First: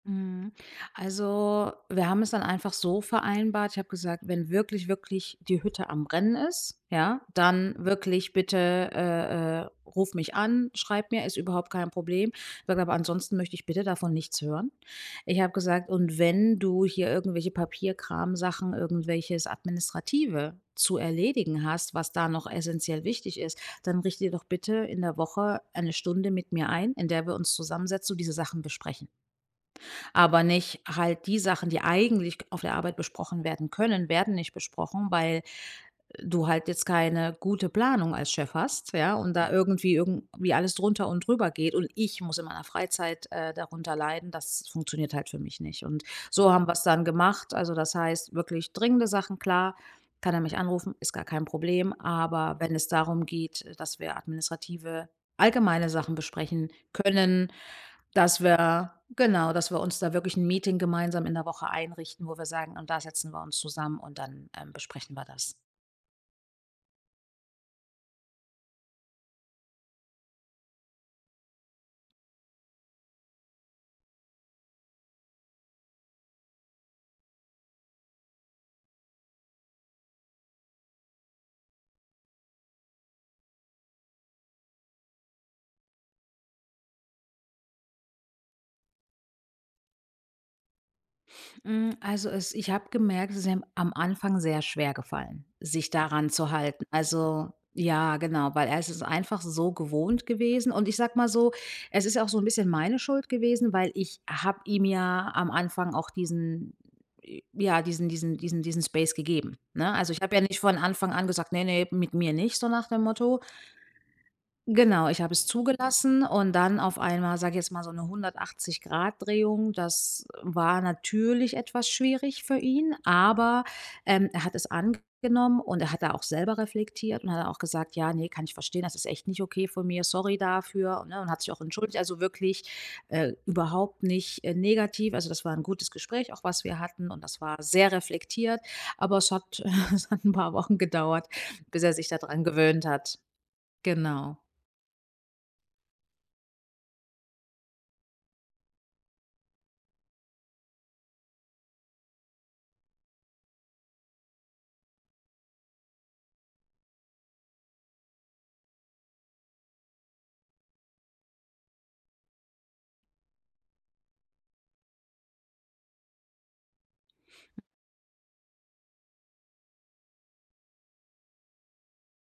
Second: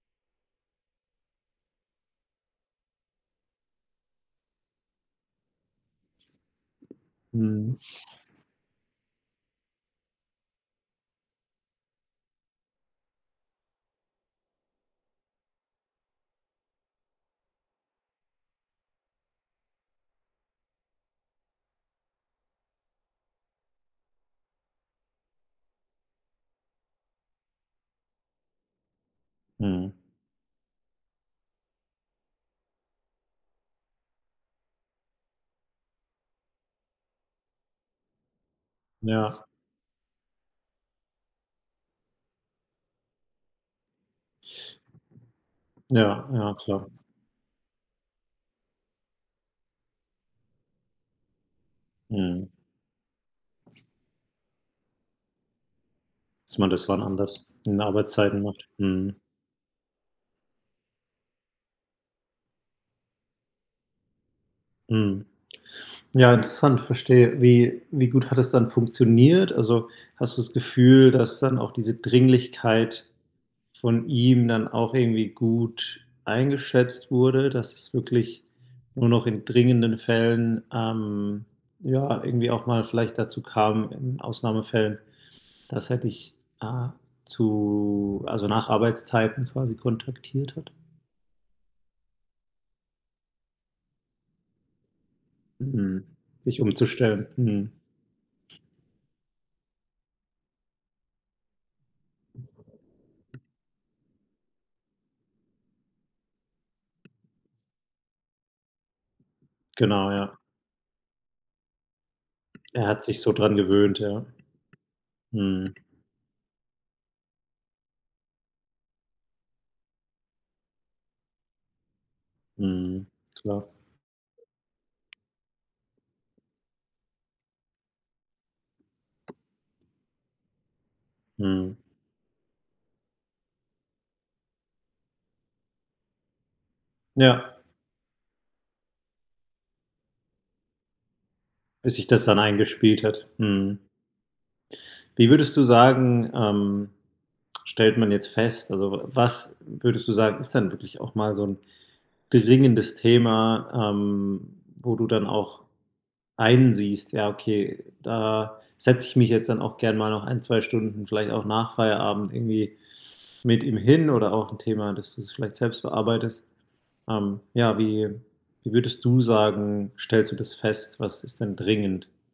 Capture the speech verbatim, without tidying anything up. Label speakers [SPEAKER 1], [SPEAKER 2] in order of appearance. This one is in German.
[SPEAKER 1] Mhm. Also, wir haben es dann einfach so vereinbart: Ich habe gesagt, wenn wirklich, wirklich die Hütte am rennen ist, ja, dann
[SPEAKER 2] Mhm.
[SPEAKER 1] wirklich bitte, äh, äh, ruf mich an, schreib mir, ist überhaupt kein Problem. [unintelligible] Aber ansonsten möchte ich bitte davon nichts hören. Ich habe gesagt: „Und wenn du hier irgendwelche Papierkramsachen, irgendwelches Administrative zu erledigen hast, was da noch essenziell wichtig ist, dann richte dir doch bitte in der Woche eine Stunde mit mir ein, in der wir uns zusammensetzen und diese Sachen besprechen.“
[SPEAKER 2] Mhm.
[SPEAKER 1] Aber nicht halt die Sachen, die eigentlich k auf der Arbeit besprochen werden können, werden nicht besprochen, weil, äh, du halt jetzt keine gute Planung als Chef hast, ja, und
[SPEAKER 2] Ja.
[SPEAKER 1] da irgendwie irgendwie alles drunter und drüber geht. Und ich muss in meiner Freizeit, äh, darunter leiden, das funktioniert halt für mich nicht. Und
[SPEAKER 2] Ja,
[SPEAKER 1] so
[SPEAKER 2] ja,
[SPEAKER 1] haben wir's
[SPEAKER 2] klar.
[SPEAKER 1] dann gemacht. Also das heißt: Wirklich dringende Sachen, klar, kann er mich anrufen, ist gar kein Problem.
[SPEAKER 2] Mhm.
[SPEAKER 1] Aber wenn es darum geht, äh, dass wir administrative, allgemeine Sachen
[SPEAKER 2] Dass
[SPEAKER 1] besprechen
[SPEAKER 2] man das wann anders
[SPEAKER 1] können,
[SPEAKER 2] in den Arbeitszeiten
[SPEAKER 1] dass
[SPEAKER 2] macht.
[SPEAKER 1] wir
[SPEAKER 2] Mhm.
[SPEAKER 1] genau, dass wir uns da wirklich 'n Meeting gemeinsam in der Woche einrichten, wo wir sagen: „Und da setzen wir uns zusammen und dann, ähm, besprechen
[SPEAKER 2] Mhm.
[SPEAKER 1] wir das.“
[SPEAKER 2] Ja, interessant, verstehe, wie wie gut hat es dann funktioniert? Also hast du das Gefühl, dass dann auch diese Dringlichkeit von ihm dann auch irgendwie gut eingeschätzt wurde, dass es wirklich nur noch in dringenden Fällen ähm, ja, irgendwie auch mal vielleicht dazu kam in Ausnahmefällen? Dass er dich A zu also nach Arbeitszeiten quasi kontaktiert hat.
[SPEAKER 1] Hm, also es ich habe gemerkt, es ist ihm am Anfang sehr schwer gefallen, sich
[SPEAKER 2] Mhm.
[SPEAKER 1] daran zu
[SPEAKER 2] Sich
[SPEAKER 1] halten.
[SPEAKER 2] umzustellen.
[SPEAKER 1] Also
[SPEAKER 2] Mhm.
[SPEAKER 1] ja, genau, weil er ist es einfach so gewohnt gewesen. Und ich sage mal so, es ist ja auch so 'n bisschen meine Schuld gewesen, weil ich habe ihm ja am Anfang auch diesen ja, diesen diesen diesen diesen Space gegeben, ne?
[SPEAKER 2] Genau,
[SPEAKER 1] Also, ich habe
[SPEAKER 2] ja.
[SPEAKER 1] ja nicht von Anfang an gesagt: „Ne, ne, mit mir nicht“, so nach
[SPEAKER 2] Er hat
[SPEAKER 1] dem
[SPEAKER 2] sich so
[SPEAKER 1] Motto.
[SPEAKER 2] dran gewöhnt, ja.
[SPEAKER 1] Genau, ich habe es
[SPEAKER 2] Mhm.
[SPEAKER 1] zugelassen und dann auf einmal, sage ich jetzt mal, so 'ne hundertachtzig Grad Drehung, das war natürlich etwas schwierig für ihn,
[SPEAKER 2] Mhm.
[SPEAKER 1] aber,
[SPEAKER 2] Klar.
[SPEAKER 1] ähm, er hat es angenommen und er hat da auch selber reflektiert. Und dann hat er auch gesagt: „Ja, ne, kann ich verstehen, das ist echt nicht okay von mir, sorry dafür, ne?“ Und hat sich auch
[SPEAKER 2] Mhm.
[SPEAKER 1] entschuldigt, also wirklich, äh, überhaupt nicht, äh, negativ. Also das war 'n gutes Gespräch auch, was wir hatten. Und das
[SPEAKER 2] Ja.
[SPEAKER 1] war sehr reflektiert. Aber es hat es hat 'n paar Wochen gedauert, bis er
[SPEAKER 2] Bis sich
[SPEAKER 1] sich da
[SPEAKER 2] das dann
[SPEAKER 1] dran gewöhnt
[SPEAKER 2] eingespielt
[SPEAKER 1] hat.
[SPEAKER 2] hat. Mhm.
[SPEAKER 1] Genau.
[SPEAKER 2] Wie würdest du sagen, ähm, stellt man jetzt fest also w was würdest du sagen, ist dann wirklich auch mal so 'n dringendes Thema, ähm, wo du dann auch einsiehst: „Ja okay, da setze ich mich jetzt dann auch gern mal noch ein, zwei Stunden vielleicht auch nach Feierabend irgendwie mit ihm hin.“ Oder auch 'n Thema, dass du es vielleicht selbst bearbeitest. Ähm, ja, wie wie würdest du sagen, stellst du das fest? Was ist denn dringend?